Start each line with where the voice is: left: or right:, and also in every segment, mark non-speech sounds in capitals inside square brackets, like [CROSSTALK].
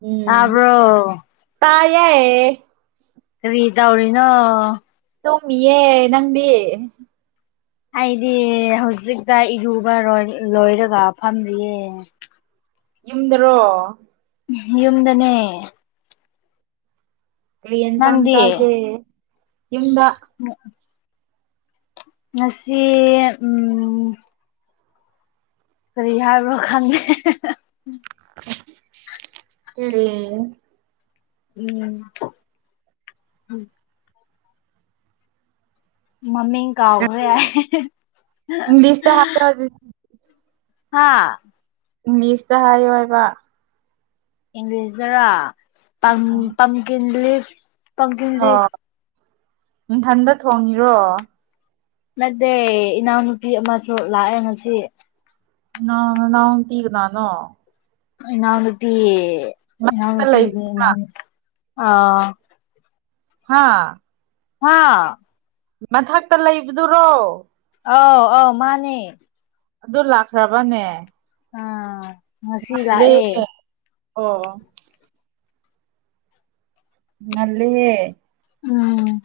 right: ꯎꯝ
left: ꯇꯥꯕ꯭ꯔꯣ
right: ꯇꯥꯏꯌꯦ
left: ꯔꯔꯤꯗꯥꯧꯂꯤꯅ
right: ꯇꯣꯃꯤꯦ ꯅꯪꯗꯤ
left: ꯑꯩꯗꯤ ꯍꯧꯖꯤꯛꯇ ꯏꯔꯨꯕ ꯂꯣꯏꯔꯒ ꯐꯝꯃꯤꯌꯦ
right: ꯌꯨꯝꯗꯔꯣ
left: ꯌꯨꯝꯗꯅꯦ
right: ꯌꯦꯟ ꯆꯥꯡꯥꯡ
left: ꯅꯪꯗꯤ
right: ꯆꯒꯦ ꯌꯗ
left: ꯃꯁꯤꯁꯤ ꯎꯝ ꯀꯔꯤ ꯍꯥꯏꯕ꯭ꯔꯣ ꯈꯪꯉꯦ
right: ꯎꯝ
left: ꯎꯝ ꯃꯃꯤꯡ ꯀꯥꯎꯈ꯭ꯔꯦ
right: ꯑꯗꯨ
left: ꯍꯥꯥ
right: ꯏꯪꯂꯤꯁꯇ ꯍꯥꯏꯌꯣ ꯍꯥꯏꯕ
left: ꯏꯪꯂꯤꯁꯇꯒ ꯄ ꯄꯝꯀꯤꯟ ꯂꯤꯐ ꯄꯝꯀꯤꯟ
right: ꯑꯣ
left: ꯂꯤꯐ
right: ꯏꯊꯝꯗ ꯊꯣꯡꯉꯤꯔꯣ
left: ꯅꯠꯇꯦ ꯏꯅꯥꯎꯅꯨꯄꯤ ꯑꯃꯁꯨ ꯂꯥꯛꯑꯦ ꯉꯁꯤ
right: ꯅ ꯅ ꯇꯤꯒ ꯅꯅꯣ
left: ꯅꯅꯥ ꯅꯨꯄꯤꯤ
right: ꯃꯊꯛꯇ
left: ꯏꯎꯅꯄꯤ
right: ꯂꯩꯕꯗꯨꯔ
left: ꯑ
right: ꯍꯥ
left: ꯍꯥꯥ
right: ꯃꯊꯛꯇ ꯂꯩꯕꯗꯨꯔꯣ
left: ꯑꯥꯎ ꯑꯥꯎ ꯃꯥꯅꯦ
right: ꯑꯗꯨ ꯂꯥꯛꯈ꯭ꯔꯕꯅꯦ
left: ꯑꯥ ꯉꯁꯤ
right: ꯦ
left: ꯂꯥꯛꯑꯦ
right: ꯑꯣ ꯃꯜꯂꯤ
left: ꯎꯝ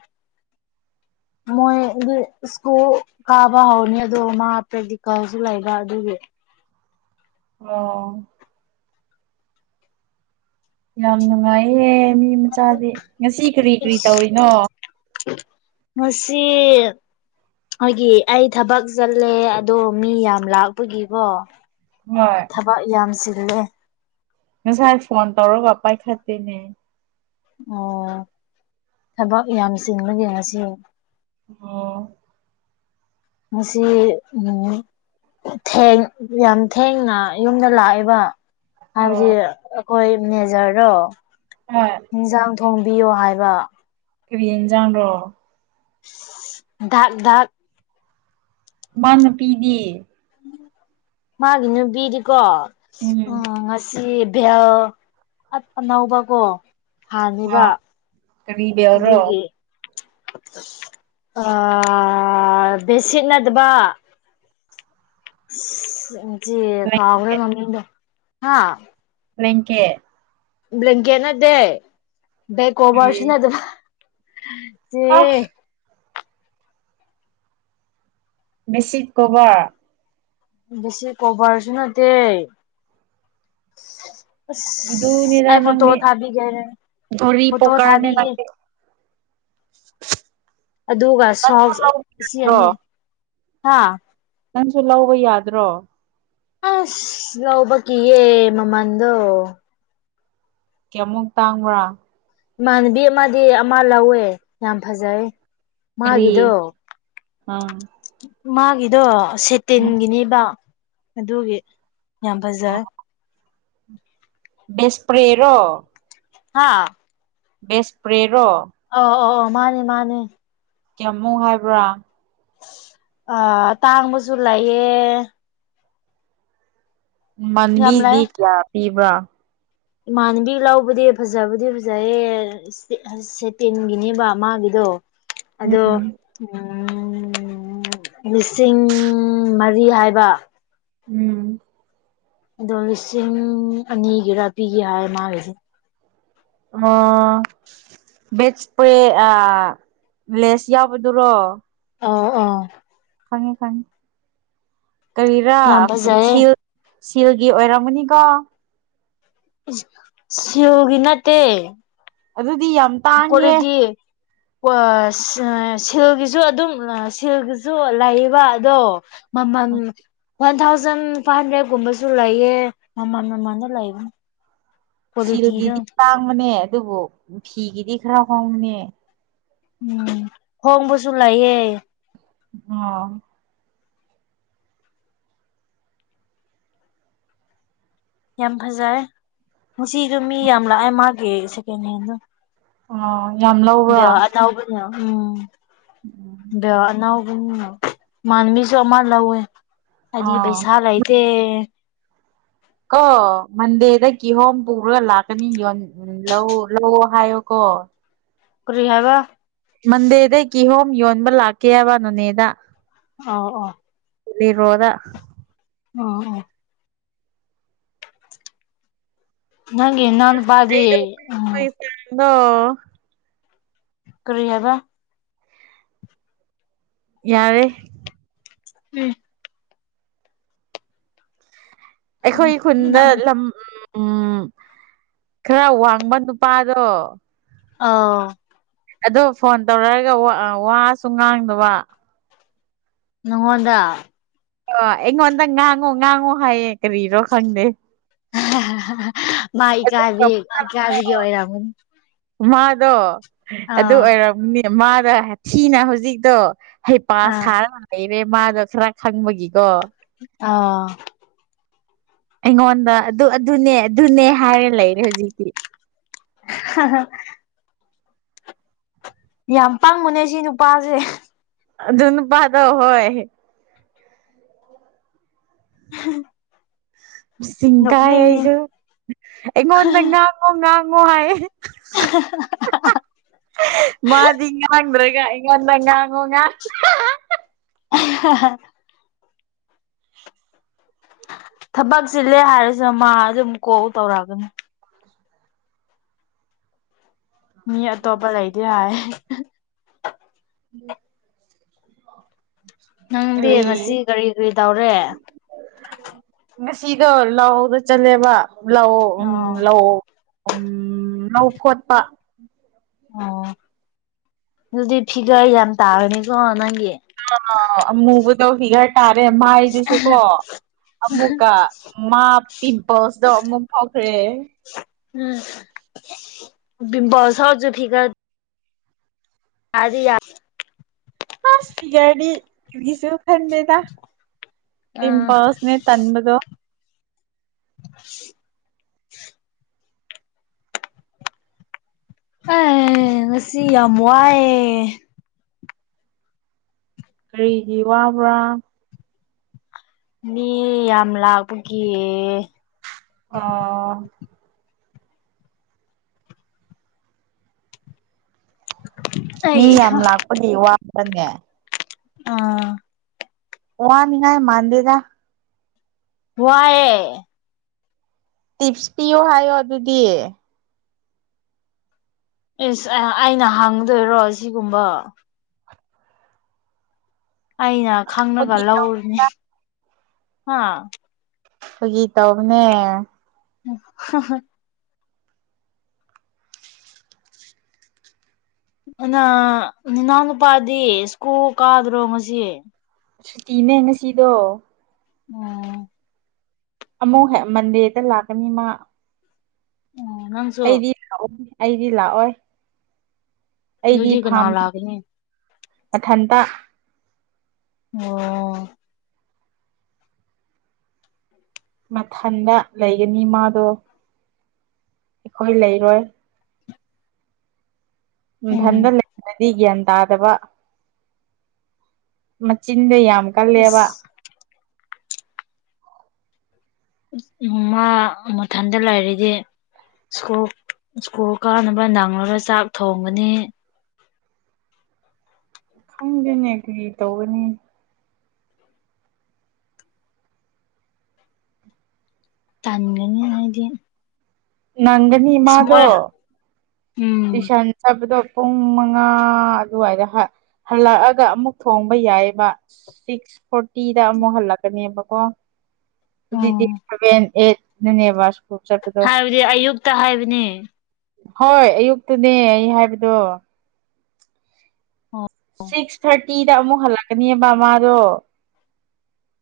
left: ꯃꯣꯏꯒꯤ ꯁ꯭ꯀꯨꯜ ꯀꯥꯕ ꯍꯧꯔꯅꯤ ꯑꯗꯣ ꯃꯥ ꯄ꯭ꯔꯦꯛꯇꯤꯀꯦꯜꯁꯨ ꯂꯩꯕ ꯑꯗꯨꯒꯤ
right: ꯑꯣ ꯌꯥꯝ ꯅꯨꯡꯉꯥꯏꯌꯦ ꯃꯤ ꯃꯆꯥꯗꯤꯦ ꯉꯁꯤ ꯀꯔꯤ ꯀꯔꯤ ꯇꯧꯔꯤꯅꯣ
left: ꯃꯁꯤꯁꯤ ꯑꯩꯣꯏꯒꯤ ꯑꯩ ꯊꯕꯛ ꯆꯠꯂꯦ ꯑꯗꯣ ꯃꯤ ꯌꯥꯝ ꯂꯥꯛꯄꯒꯤꯀꯣ
right: ꯍꯣꯏ
left: ꯊꯕꯛ ꯌꯥꯝꯁꯤꯜꯂꯦ
right: ꯉꯁꯥꯏ ꯐꯣꯟ ꯇꯧꯔꯒ ꯄꯥꯏꯈꯠꯇꯦꯅꯦ
left: ꯑꯣ ꯊꯕꯛ ꯌꯥꯝ ꯆꯤꯟꯕꯒꯤꯦ ꯉꯁꯤ
right: ꯑꯣ
left: ꯃꯁꯤ ꯎꯝ ꯊꯦꯡ ꯌꯥꯝ ꯊꯦꯡꯅ ꯌꯨꯝꯗ ꯂꯥꯛꯏꯦꯕ ꯍꯥꯏꯕꯗꯤ
right: ꯑꯣ
left: ꯑꯩꯈꯣꯏ ꯃꯦꯖꯔꯗꯣ
right: ꯎꯝ
left: ꯌꯦꯟꯖꯥꯡ ꯊꯣꯡꯕꯤꯌꯣ ꯍꯥꯏꯕ
right: ꯀꯔꯤ ꯑꯦꯟꯖꯥꯡꯅꯣ
left: ꯙꯥꯛ ꯙꯥꯛ
right: ꯃꯥꯅꯄꯤꯗꯦ
left: ꯃꯥꯒꯤ ꯅꯨꯄꯤꯗꯤꯀꯣ ꯎꯝ ꯉꯁꯤ ꯕꯦꯜ ꯑꯅꯥꯎꯕꯀꯣ ꯍꯥꯟꯅꯤꯕ
right: ꯑꯥ ꯀꯔꯤ ꯕꯦꯜꯔꯣ
left: ꯑꯗꯨꯒꯤ ꯑ ꯕꯦꯁꯤꯛ ꯅꯗꯕ
right: ꯕ꯭ꯂꯦꯡꯀꯦꯠ
left: [UNINTELLIGIBLE]
right: ꯔꯦꯡꯀꯦ
left: ꯕ꯭ꯂꯦꯡꯀꯦꯠ ꯅꯠꯇꯦ ꯕꯦꯛ
right: ꯀꯔꯤ
left: ꯀꯣꯕꯔꯁꯨ ꯅꯠꯇꯕ ꯆꯦ
right: ꯑ ꯕꯤꯁꯤꯠ ꯀꯣꯕꯔ
left: ꯕꯦꯁꯤ ꯀꯣꯕꯔꯁꯨ ꯅꯠꯇꯦ ꯑꯁ ꯑꯩ ꯐꯣꯇꯣ ꯊꯥꯕꯤꯒꯦ
right: [UNINTELLIGIBLE]
left: ꯐꯣꯇꯣ ꯊꯥꯕꯤꯒꯦ
right: [INAUDIBLE] ꯅꯪꯁꯨ
left: ꯑꯗꯨꯒꯁꯨꯍꯥꯎ
right: ꯂꯧꯕ
left: ꯑꯁꯤ
right: ꯌꯥꯗ꯭ꯔꯣ
left: ꯑꯅꯤ ꯍꯥ
right: ꯅꯪꯁꯨ ꯂꯧꯕ ꯌꯥꯗ꯭ꯔꯣ
left: ꯑꯁ ꯂꯧꯕ ꯀꯤꯌꯦ ꯃꯃꯟꯗꯣ
right: ꯀꯌꯥꯃꯨꯛ ꯇꯥꯡꯕ꯭ꯔꯥ
left: ꯏꯃꯥꯟꯅꯕꯤ ꯑꯃꯗꯤ ꯑꯃ ꯂꯧꯋꯦ ꯌꯥꯝ ꯐꯖꯩ
right: ꯀꯔꯤ
left: ꯃꯥꯒꯤꯗꯣ
right: ꯑꯪ
left: ꯃꯥꯒꯤꯗꯣ ꯁꯦꯇꯤꯟꯒꯤꯅꯦꯕ ꯑꯗꯨꯒꯤ ꯌꯥꯝ ꯐꯖ
right: ꯑꯦꯁꯄ꯭ꯔꯦꯔꯣ
left: ꯍꯥꯥ
right: ꯑꯦꯁꯄ꯭ꯔꯦꯔꯣ
left: ꯑꯣ ꯑꯣ ꯑꯣ ꯃꯥꯅꯦ ꯃꯥꯅꯦ
right: ꯀꯌꯥꯝꯃꯨꯛ ꯍꯥꯏꯕ꯭ꯔꯥ
left: ꯑ ꯑꯇꯥꯡꯕꯁꯨ ꯂꯩꯌꯦ ꯌꯥꯝ
right: ꯃꯥꯟꯕꯤꯗꯤ
left: ꯂꯩ
right: ꯀꯌꯥ ꯄꯤꯕ꯭ꯔꯥ
left: ꯏꯃꯥꯟꯅꯕꯤ ꯂꯧꯕꯗꯤ ꯐꯖꯕꯗꯤ ꯐꯖꯩꯌꯦ ꯑꯦꯁꯄꯤ ꯁꯦꯇꯤꯟꯒꯤꯅꯦꯕ ꯃꯥꯒꯤꯗꯣ ꯑꯗꯣ
right: ꯎꯝ
left: ꯎꯝ ꯂꯤꯁꯤꯡ ꯃꯔꯤ ꯍꯥꯏꯕ
right: ꯎꯝ
left: ꯑꯗꯣ ꯂꯤꯁꯤꯡ ꯑꯅꯤꯒꯤꯔꯥ ꯄꯤꯒꯦ ꯍꯥꯏ ꯃꯥꯒꯤꯁꯦ
right: ꯑꯣ ꯚꯦꯠꯁꯄ꯭ꯔꯦ ꯑꯥ ꯂꯦꯁ ꯌꯥꯎꯕꯗꯨꯔꯣ
left: ꯑ
right: ꯈꯪꯉꯦ ꯈꯪꯉꯦ ꯀꯔꯤꯔꯥ
left: ꯌꯥꯝ ꯐꯖꯩꯌꯦ
right: ꯁꯤ ꯁꯤꯜꯒꯤ ꯑꯣꯏꯔꯝꯃꯅꯤꯀꯣ
left: ꯁꯤꯜꯒꯤ ꯅꯠꯇꯦ
right: ꯑꯗꯨꯗꯤ ꯌꯥꯝ
left: [UNINTELLIGIBLE]
right: ꯇꯥꯡꯉꯦ
left: ꯀꯣ ꯁꯤꯜꯒꯤꯁꯨ ꯑꯗꯨꯝ ꯁꯤꯜꯒꯤꯁꯨ ꯂꯩꯌꯦꯕ ꯑꯗꯣ ꯃꯃꯟ ꯋꯥꯟ ꯊꯥꯎꯖꯟ ꯐꯥꯏꯚ ꯍꯟꯗ꯭ꯔꯦꯗ ꯀꯨꯝꯕꯁꯨ ꯂꯩꯌꯦ ꯃꯃꯥꯟ ꯃꯃꯥꯟꯗ ꯂꯩꯕꯅꯤ ꯀ꯭ꯋꯥꯂꯤꯇꯤꯗꯣ
right: ꯁꯤꯜꯒꯤꯗꯤ ꯇꯥꯡꯕꯅꯦ ꯑꯗꯨꯕꯨ ꯐꯤꯒꯤꯗꯤ ꯈꯔ ꯍꯣꯡꯕꯅꯦ
left: ꯎꯝ ꯍꯣꯡꯕꯁꯨ ꯂꯩꯌꯦ
right: ꯑꯣ
left: ꯌꯥꯝ ꯐꯖꯔꯦ ꯉꯁꯤꯗꯣ ꯃꯤ ꯌꯥꯝ ꯂꯥꯛꯑꯦ ꯃꯥꯒꯤ ꯁꯦꯀꯦꯟ ꯍꯦꯟꯗꯣ
right: ꯑꯣ ꯌꯥꯝ ꯂꯧꯕ꯭ꯔꯥ
left: ꯗ ꯑꯗꯕ ꯎꯝ
right: ꯎꯝ
left: ꯑꯅꯥꯒꯨꯝ ꯃꯥꯟꯕꯤꯁꯨ ꯑꯃ ꯂꯧꯋꯦ ꯍꯥꯏꯗꯤ
right: ꯑꯥ
left: ꯄꯩꯁꯥ ꯂꯩ ꯑꯦ
right: ꯀꯣ ꯃꯟꯗꯦꯗ ꯀꯤꯍꯣꯝ ꯄꯨꯔꯒ ꯂꯥꯛꯀꯅꯤ ꯎ ꯂꯧ ꯂꯧꯑꯣ ꯍꯥꯏꯌꯣꯀꯣ
left: ꯔꯤꯍꯒ
right: ꯃꯟꯗꯦꯗꯩ ꯀꯤꯍꯣꯝ ꯌꯣꯟꯕ ꯂꯥꯛꯀꯦꯕ ꯅꯣꯅꯦꯗ
left: ꯑꯣ ꯑꯣ
right: ꯐꯔꯣꯗ
left: ꯑꯣ ꯑꯣ ꯅꯪꯒꯤ ꯅꯥꯟ
right: ꯑꯩꯗꯩꯁꯗꯣ
left: ꯀꯔꯤ ꯍꯥꯏꯕ
right: ꯌꯥꯔꯦ
left: ꯎꯝ
right: ꯑꯩꯈꯣꯏ ꯈꯨꯟꯗ
left: ꯅꯪ
right: ꯂꯝ ꯎꯝ ꯈꯔ ꯋꯥꯡꯕ ꯅꯨꯄꯥꯗꯣ
left: ꯑꯥ
right: ꯑꯣ ꯐꯣꯟ ꯇꯧꯔꯛꯑꯒ ꯋꯥꯁꯨ ꯉꯥꯡꯗꯕ
left: ꯅꯉꯣꯟꯗ
right: ꯑ ꯑꯩꯉꯣꯟꯗ ꯉꯥꯡꯉꯨ ꯉꯥꯡꯉꯨ ꯍꯥꯏꯌꯦ ꯀꯔꯤꯔꯣ ꯈꯪꯗꯦ
left: ꯃꯥ ꯏꯀꯥꯏꯕꯤ ꯏꯀꯥꯕꯤꯒꯤ ꯑꯣꯏꯔꯝꯃꯅꯤ
right: ꯃꯥꯗꯣ ꯑꯗꯨ
left: ꯑꯥ
right: ꯑꯣꯏꯔꯝꯅꯤ ꯃꯥꯗ ꯊꯤꯅ ꯍꯧꯖꯤꯛꯇꯣ ꯍꯩꯄꯥ
left: ꯑꯥ
right: ꯁꯥꯔꯒ ꯂꯩꯔꯦ ꯃꯥꯗꯣ ꯈꯔ ꯈꯪꯕꯒꯤꯀꯣ
left: ꯑ
right: ꯑꯩꯉꯣꯟꯗ ꯑꯗꯨ ꯑꯗꯨꯅꯦ ꯑꯗꯨꯅꯦ ꯍꯥꯏꯔ ꯂꯩꯔꯦ ꯍꯧꯖꯤꯛꯇꯤ
left: ꯑ ꯌꯥꯝ ꯄꯥꯡꯕꯨꯅꯦ ꯁꯤ ꯅꯨꯄꯥꯁꯦ
right: ꯑ ꯑꯗꯨꯟ ꯄꯥꯗ ꯍꯣꯏ
left: ꯎ
right: ꯆꯤꯡ ꯀꯥꯏ ꯑꯩꯁꯨ ꯑꯩꯉꯣꯟꯗ ꯉꯥꯡꯉꯣ ꯉꯥꯡꯉꯣ ꯍꯥꯏꯌꯦ ꯃꯥꯗꯤ ꯉꯥꯡꯗ꯭ꯔꯒ ꯑꯩꯉꯣꯟꯗ ꯉꯥꯡꯉꯨ ꯉꯥ
left: ꯍ ꯍ ꯊꯕꯛ ꯆꯤꯜꯂꯦ ꯍꯥꯏꯔꯤꯁꯤꯅ ꯃꯥ ꯑꯗꯨꯝ ꯀꯣꯜ ꯇꯧꯔꯛꯑꯒꯅꯤ ꯃꯤ ꯑꯇꯣꯞꯄ ꯂꯩꯗꯤ ꯍꯥꯏ
right: ꯎꯝ
left: ꯅꯪꯗꯤ ꯉꯁꯤ ꯀꯔꯤ ꯀꯔꯤ ꯇꯧꯔꯦ
right: ꯉꯁꯤꯒꯣ ꯂꯥꯎꯗ ꯆꯠꯂꯦꯕ ꯂꯧ ꯎꯝ
left: ꯑꯣ
right: ꯂꯧ ꯎꯝ ꯂꯧ ꯈꯣꯠꯄ
left: ꯑꯣ ꯑꯗꯨꯗꯤ ꯐꯤꯒꯔ ꯌꯥꯝ ꯇꯥꯔꯅꯤꯀꯣ ꯅꯪꯒꯤ
right: ꯑ ꯑꯃꯨꯕꯨ ꯇꯧ ꯐꯤꯒꯔ ꯇꯥꯔꯦ ꯃꯥꯏꯗꯨꯁꯨ ꯀꯣ ꯑꯃꯨꯛꯀ ꯃꯥ ꯇꯤꯝꯄꯜꯁꯗꯣ ꯑꯃꯨꯛ ꯐꯥꯎꯈ꯭ꯔꯦ
left: ꯎꯝꯁꯥꯎꯁꯨ ꯐꯤꯒꯥ ꯑꯗꯤ ꯌꯥ
right: ꯐꯤꯒꯔꯗꯤ ꯀꯨꯒꯤꯁꯨ ꯈꯟꯗꯦꯗ
left: ꯑꯥ
right: ꯄꯤꯝꯄꯜꯁꯅꯦ ꯇꯟꯕꯗꯣ
left: ꯑꯦ ꯉꯁꯤ ꯌꯥꯝ ꯋꯥꯏꯑꯦ
right: ꯀꯔꯤꯒꯤ ꯋꯥꯕ꯭ꯔꯥ
left: ꯃꯤ ꯌꯥꯝ ꯂꯥꯛꯄꯒꯤ
right: ꯑꯣ ꯃꯤ
left: ꯑꯩ
right: ꯌꯥꯝ ꯂꯥꯛꯄꯒꯤ ꯋꯥꯕꯅꯦ
left: ꯑꯥ
right: ꯋꯥꯅꯤꯡꯉꯥꯏ ꯃꯥꯟꯗꯦꯗ
left: ꯋꯥꯏꯌꯦ
right: ꯇꯤꯞꯁ ꯄꯤꯌꯣ ꯍꯥꯏꯌꯣ ꯑꯗꯨꯗꯤ
left: ꯏꯁ ꯑꯩꯅ ꯍꯪꯗꯣꯏꯔꯣ ꯁꯤꯒꯨꯝꯕ ꯑꯩꯅ ꯈꯪꯉꯒ
right: ꯐꯥꯒꯤ ꯇꯧ
left: ꯂꯧꯔꯅꯤ ꯍꯥ
right: ꯐꯥꯒꯤ ꯇꯧꯕꯅꯦ
left: [INAUDIBLE] ꯑꯅ ꯅꯅꯥꯎ ꯅꯨꯄꯥꯗꯤ ꯁ꯭ꯀꯨꯜ ꯀꯥꯗ꯭ꯔꯣ ꯉꯁꯤ
right: ꯁꯨꯇꯤꯅꯦ ꯉꯁꯤꯗꯣ
left: ꯑꯣ
right: ꯑꯃꯨꯛ ꯍꯦꯛ ꯃꯟꯗꯦꯗ ꯂꯥꯛꯀꯅꯤ ꯃꯥ
left: ꯎꯪ ꯅꯪ
right: ꯑꯩꯗꯤ ꯂꯥꯛꯑꯣ ꯑꯩꯗꯤ ꯂꯥꯛꯑꯣꯏ ꯑꯩꯗꯤ
left: ꯑꯗꯨꯗꯤ ꯀꯅꯥ
right: ꯐꯥꯝ
left: ꯂꯥꯛꯀꯅꯤ
right: ꯑꯊꯟꯇ
left: ꯑꯣ
right: ꯃꯊꯟꯗ ꯂꯩꯒꯅꯤ ꯃꯥꯗꯣ ꯑꯩꯈꯣꯏ ꯂꯩꯔꯣꯏ ꯏꯊꯟꯗ
left: ꯎꯝ
right: ꯂꯩꯗꯤ ꯒ꯭ꯌꯥꯟ ꯇꯥꯗꯕ ꯃꯆꯤꯟꯗꯣ ꯌꯥꯝ ꯀꯜꯂꯦꯕ
left: ꯏꯁ ꯃ ꯃꯊꯟꯗ ꯂꯩꯔꯗꯤ ꯁꯀꯨꯜ ꯁ꯭ꯀꯨꯜ ꯀꯥꯟꯅꯕ ꯅꯪꯂꯔꯣꯏ ꯆꯥꯛ ꯊꯣꯡꯒꯅꯤ
right: ꯈꯪꯗꯦꯅꯦ ꯀꯔꯤ ꯇꯧꯒꯅꯤ
left: ꯇꯟꯒꯅꯤ ꯑꯩꯗꯤ
right: ꯅꯪꯒꯅꯤ ꯃꯥꯗꯣ
left: ꯎꯝ
right: ꯇꯨꯏꯁꯟ ꯆꯠꯄꯗꯣ ꯄꯨꯡ ꯃꯉꯥ ꯑꯗꯨꯋꯥꯏꯗ ꯍꯜꯂꯛꯑꯒ ꯑꯃꯨꯛ ꯊꯣꯡꯕ ꯌꯥꯏꯑꯦꯕ ꯁꯤꯛꯁ ꯐꯣꯔꯇꯤꯗ ꯑꯃꯨꯛ ꯍꯜꯂꯛꯀꯅꯦꯕꯀꯣ
left: ꯑꯣ
right: [UNINTELLIGIBLE]
left: ꯍꯥꯏꯕꯗꯤ ꯑꯌꯨꯛꯇ ꯍꯥꯏꯕꯅꯤ
right: ꯍꯣꯏ ꯑꯌꯨꯛꯇꯅꯦ ꯑꯩ ꯍꯥꯏꯕꯗꯣ ꯁꯤꯛꯁ ꯊꯥꯔꯇꯤꯗ ꯑꯃꯨꯛ ꯍꯜꯂꯛꯀꯅꯤꯕ ꯃꯗꯣ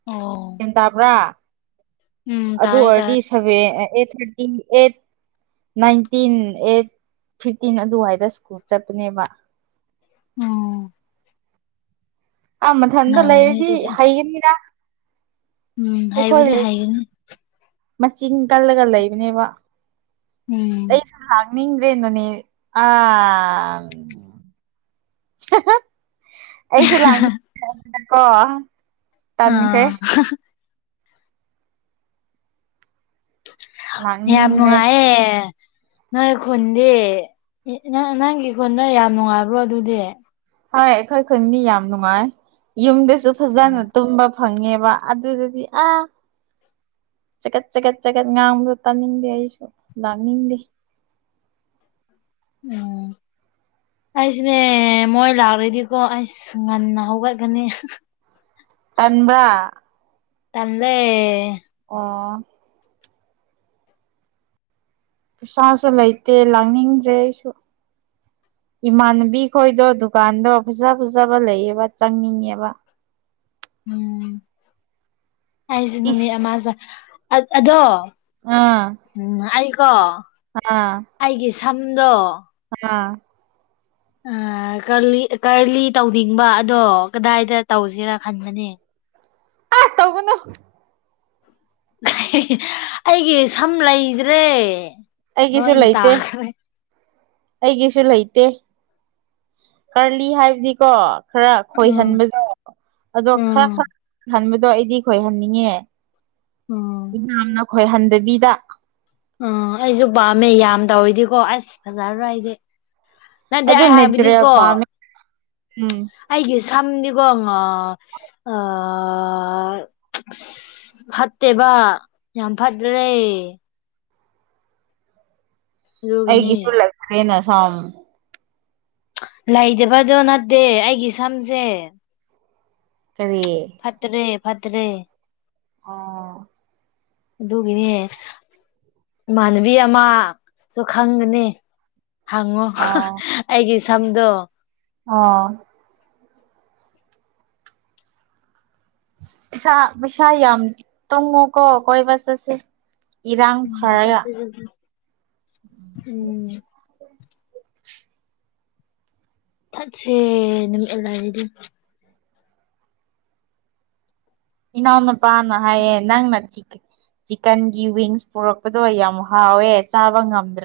left: ꯑꯣ
right: ꯇꯕ꯭ꯔꯥ
left: ꯎꯝ
right: ꯑꯗꯨ
left: ꯇꯥꯏ ꯇꯥꯏ
right: ꯑꯣꯏꯔꯗꯤ seven eight thirty eight nineteen eight fifteen ꯑꯗꯨꯋꯥꯏꯗ ꯁ꯭ꯀꯨꯜ ꯆꯠꯄꯅꯦꯕ
left: ꯎꯝ
right: ꯑꯥ ꯃꯊꯟꯇ
left: ꯅꯪꯅꯤ
right: ꯂꯩꯔꯗꯤ
left: ꯑꯗꯨꯗꯤ
right: ꯍꯩꯒꯅꯤꯅ
left: ꯎꯝ
right: ꯑꯩꯈꯣꯏ
left: ꯍꯥꯏꯕꯨꯗꯤ
right: ꯂꯩ
left: ꯍꯥꯏꯒꯅꯤ
right: ꯃꯆꯤꯟ ꯀꯜꯂꯒ ꯂꯩꯕꯅꯦꯕ
left: ꯎꯝ
right: ꯑꯩ ꯂꯥꯛꯅꯤꯡꯗꯔ꯭ꯦꯗꯅꯦ ꯑꯪ ꯑꯩꯁꯨ ꯂꯥꯛꯅꯤꯡꯗꯕꯅꯀꯣ
left: ꯑꯥ ꯌꯥꯝ
right: ꯂꯥꯛꯅꯤꯡꯗ꯭ꯔꯦ
left: ꯅꯨꯡꯉꯥꯏꯑꯦ ꯅꯣꯏ ꯈꯨꯟꯗꯤ ꯅꯪꯒꯤ ꯈꯨꯟꯗꯣ ꯌꯥꯝ ꯅꯨꯡꯉꯥꯏꯕ꯭ꯔꯣ ꯑꯗꯨꯗꯤ
right: ꯍꯣꯏ ꯑꯩꯈꯣꯏ ꯈꯨꯟꯗꯤ ꯌꯥꯝ ꯅꯨꯡꯉꯥꯏ ꯌꯨꯝꯗꯁꯨ
left: ꯑꯣ
right: ꯐꯖꯅ ꯇꯨꯝꯕ ꯐꯪꯉꯦꯕ ꯑꯗꯨꯗꯗꯤ ꯑꯥ ꯆꯀꯠ ꯆꯀꯠ ꯆꯈꯠ ꯉꯥꯡꯕꯗ ꯇꯥꯅꯤꯡꯗꯦ ꯑꯩꯁꯨ ꯂꯥꯅꯤꯡꯗꯦ
left: ꯎꯝ ꯑꯩꯁꯤꯅꯦ ꯃꯣꯏ ꯂꯥꯛꯔꯗꯤꯀꯣ ꯑꯩꯁ ꯉꯟꯅ ꯍꯧꯒꯠꯀꯅꯤ
right: ꯇꯟꯕ꯭ꯔꯥ
left: ꯇꯦ
right: ꯑꯣ ꯄꯩꯁꯥꯁꯨ ꯂꯩꯇꯦ ꯂꯥꯡꯅꯤꯡꯗ꯭ꯔꯦ ꯑꯩꯁꯨ ꯏꯃꯥꯟꯅꯕꯤ ꯈꯣꯏꯗꯣ ꯗꯨꯀꯥꯟꯗꯣ ꯐꯖ ꯐꯖꯕ ꯂꯩꯌꯦꯕ ꯆꯪꯅꯤꯡꯉꯦꯕ
left: ꯎꯝ ꯑꯩꯁꯦ ꯅꯨꯃꯤꯠ
right: ꯏꯁ
left: ꯑꯃꯁꯦ ꯑꯗꯣ
right: ꯑꯥ
left: ꯎꯝ ꯑꯩꯀꯣ
right: ꯍꯥꯥ
left: ꯑꯩꯒꯤ ꯁꯝꯗꯣ
right: ꯍꯥꯥ
left: ꯀꯔꯂꯤ ꯇꯧꯅꯤꯡꯕ ꯑꯗꯣ ꯀꯗꯥꯏꯗ ꯇꯧꯁꯤꯔꯥ ꯈꯟꯕꯅꯦ
right: ꯑ ꯇꯧꯕꯅꯣ
left: ꯑꯩꯒꯤ ꯁꯝ ꯂꯩꯗ꯭ꯔꯦ
right: ꯑꯩꯒꯤꯁꯨ
left: ꯂꯣꯏꯅ
right: ꯂꯩꯇꯦ
left: ꯇꯥꯈ꯭ꯔꯦ
right: ꯑꯩꯒꯤꯁꯨ ꯂꯩꯇꯦ ꯀꯔꯂꯤ ꯍꯥꯏꯕꯗꯤꯀꯣ ꯈꯔ
left: ꯎꯝ
right: ꯈꯣꯏꯍꯟꯕꯗꯣ ꯑꯗꯣ ꯈꯔ
left: ꯎꯝ
right: ꯈꯔꯍꯟꯕꯗꯣ ꯑꯩꯗꯤ ꯈꯣꯏꯍꯟꯅꯤꯡꯉꯦ
left: ꯎꯝ
right: ꯏꯅꯥꯅ ꯈꯣꯏꯍꯟꯗꯕꯤꯗ
left: ꯎꯝ ꯑꯩꯁꯨ ꯄꯥꯝꯃꯦ ꯌꯥꯝ ꯇꯧꯔꯤꯗꯤꯀꯣ ꯑꯁ ꯐꯖꯔꯣꯏ ꯑꯩꯗꯤ ꯅꯠꯇꯦ
right: ꯑꯗꯨ
left: ꯑꯩ
right: ꯅꯦꯆꯔꯦꯜ
left: ꯍꯥꯏꯕꯗꯤꯀꯣ
right: ꯄꯥꯝꯃꯦ ꯎꯝ
left: ꯑꯩꯒꯤ ꯁꯝꯗꯤꯀꯣꯥ ꯑ ꯐꯠꯇꯦꯕ ꯌꯥꯝ ꯐꯥꯗ꯭ꯔꯦ ꯑꯗꯨꯒꯤꯅꯤ
right: ꯑꯩꯒꯤꯁꯨꯜꯂꯦꯅ ꯁꯣꯝ
left: ꯂꯩꯗꯕꯗꯣ ꯅꯠꯇꯦ ꯑꯩꯒꯤ ꯁꯝꯁꯦ
right: ꯀꯔꯤ
left: ꯐꯠꯇ꯭ꯔꯦ ꯐꯠꯇ꯭ꯔꯦ
right: ꯑꯥ
left: ꯑꯗꯨꯒꯤꯅꯦ ꯏꯃꯥꯟꯅꯕꯤ ꯑꯃ ꯁꯨ ꯈꯪꯒꯅꯤ ꯍꯪꯉꯣ ꯑꯩꯒꯤ ꯁꯝꯗꯣ
right: ꯑ ꯁꯥ ꯄꯩꯁ ꯌꯥꯝ ꯌꯥꯝ ꯇꯨꯉꯣ ꯀꯣ ꯀꯣꯏꯕꯆꯁꯁꯦ
left: ꯎꯝ ꯆ ꯎꯝ
right: [UNINTELLIGIBLE]
left: ꯆꯠꯁꯦ ꯅꯨꯃꯤꯠꯂꯥꯏꯔꯗꯤ
right: ꯏꯅꯟꯅ ꯄꯥꯅ ꯍꯌꯦꯉ ꯅꯆꯀꯦ ꯆꯤꯛꯀꯟꯒꯤ ꯋꯤꯡꯁ ꯄꯨꯔꯛꯄꯗꯣ ꯌꯥꯝ ꯍꯥꯎꯋꯦ ꯆꯥꯕ ꯉꯝꯗ꯭ꯔꯦ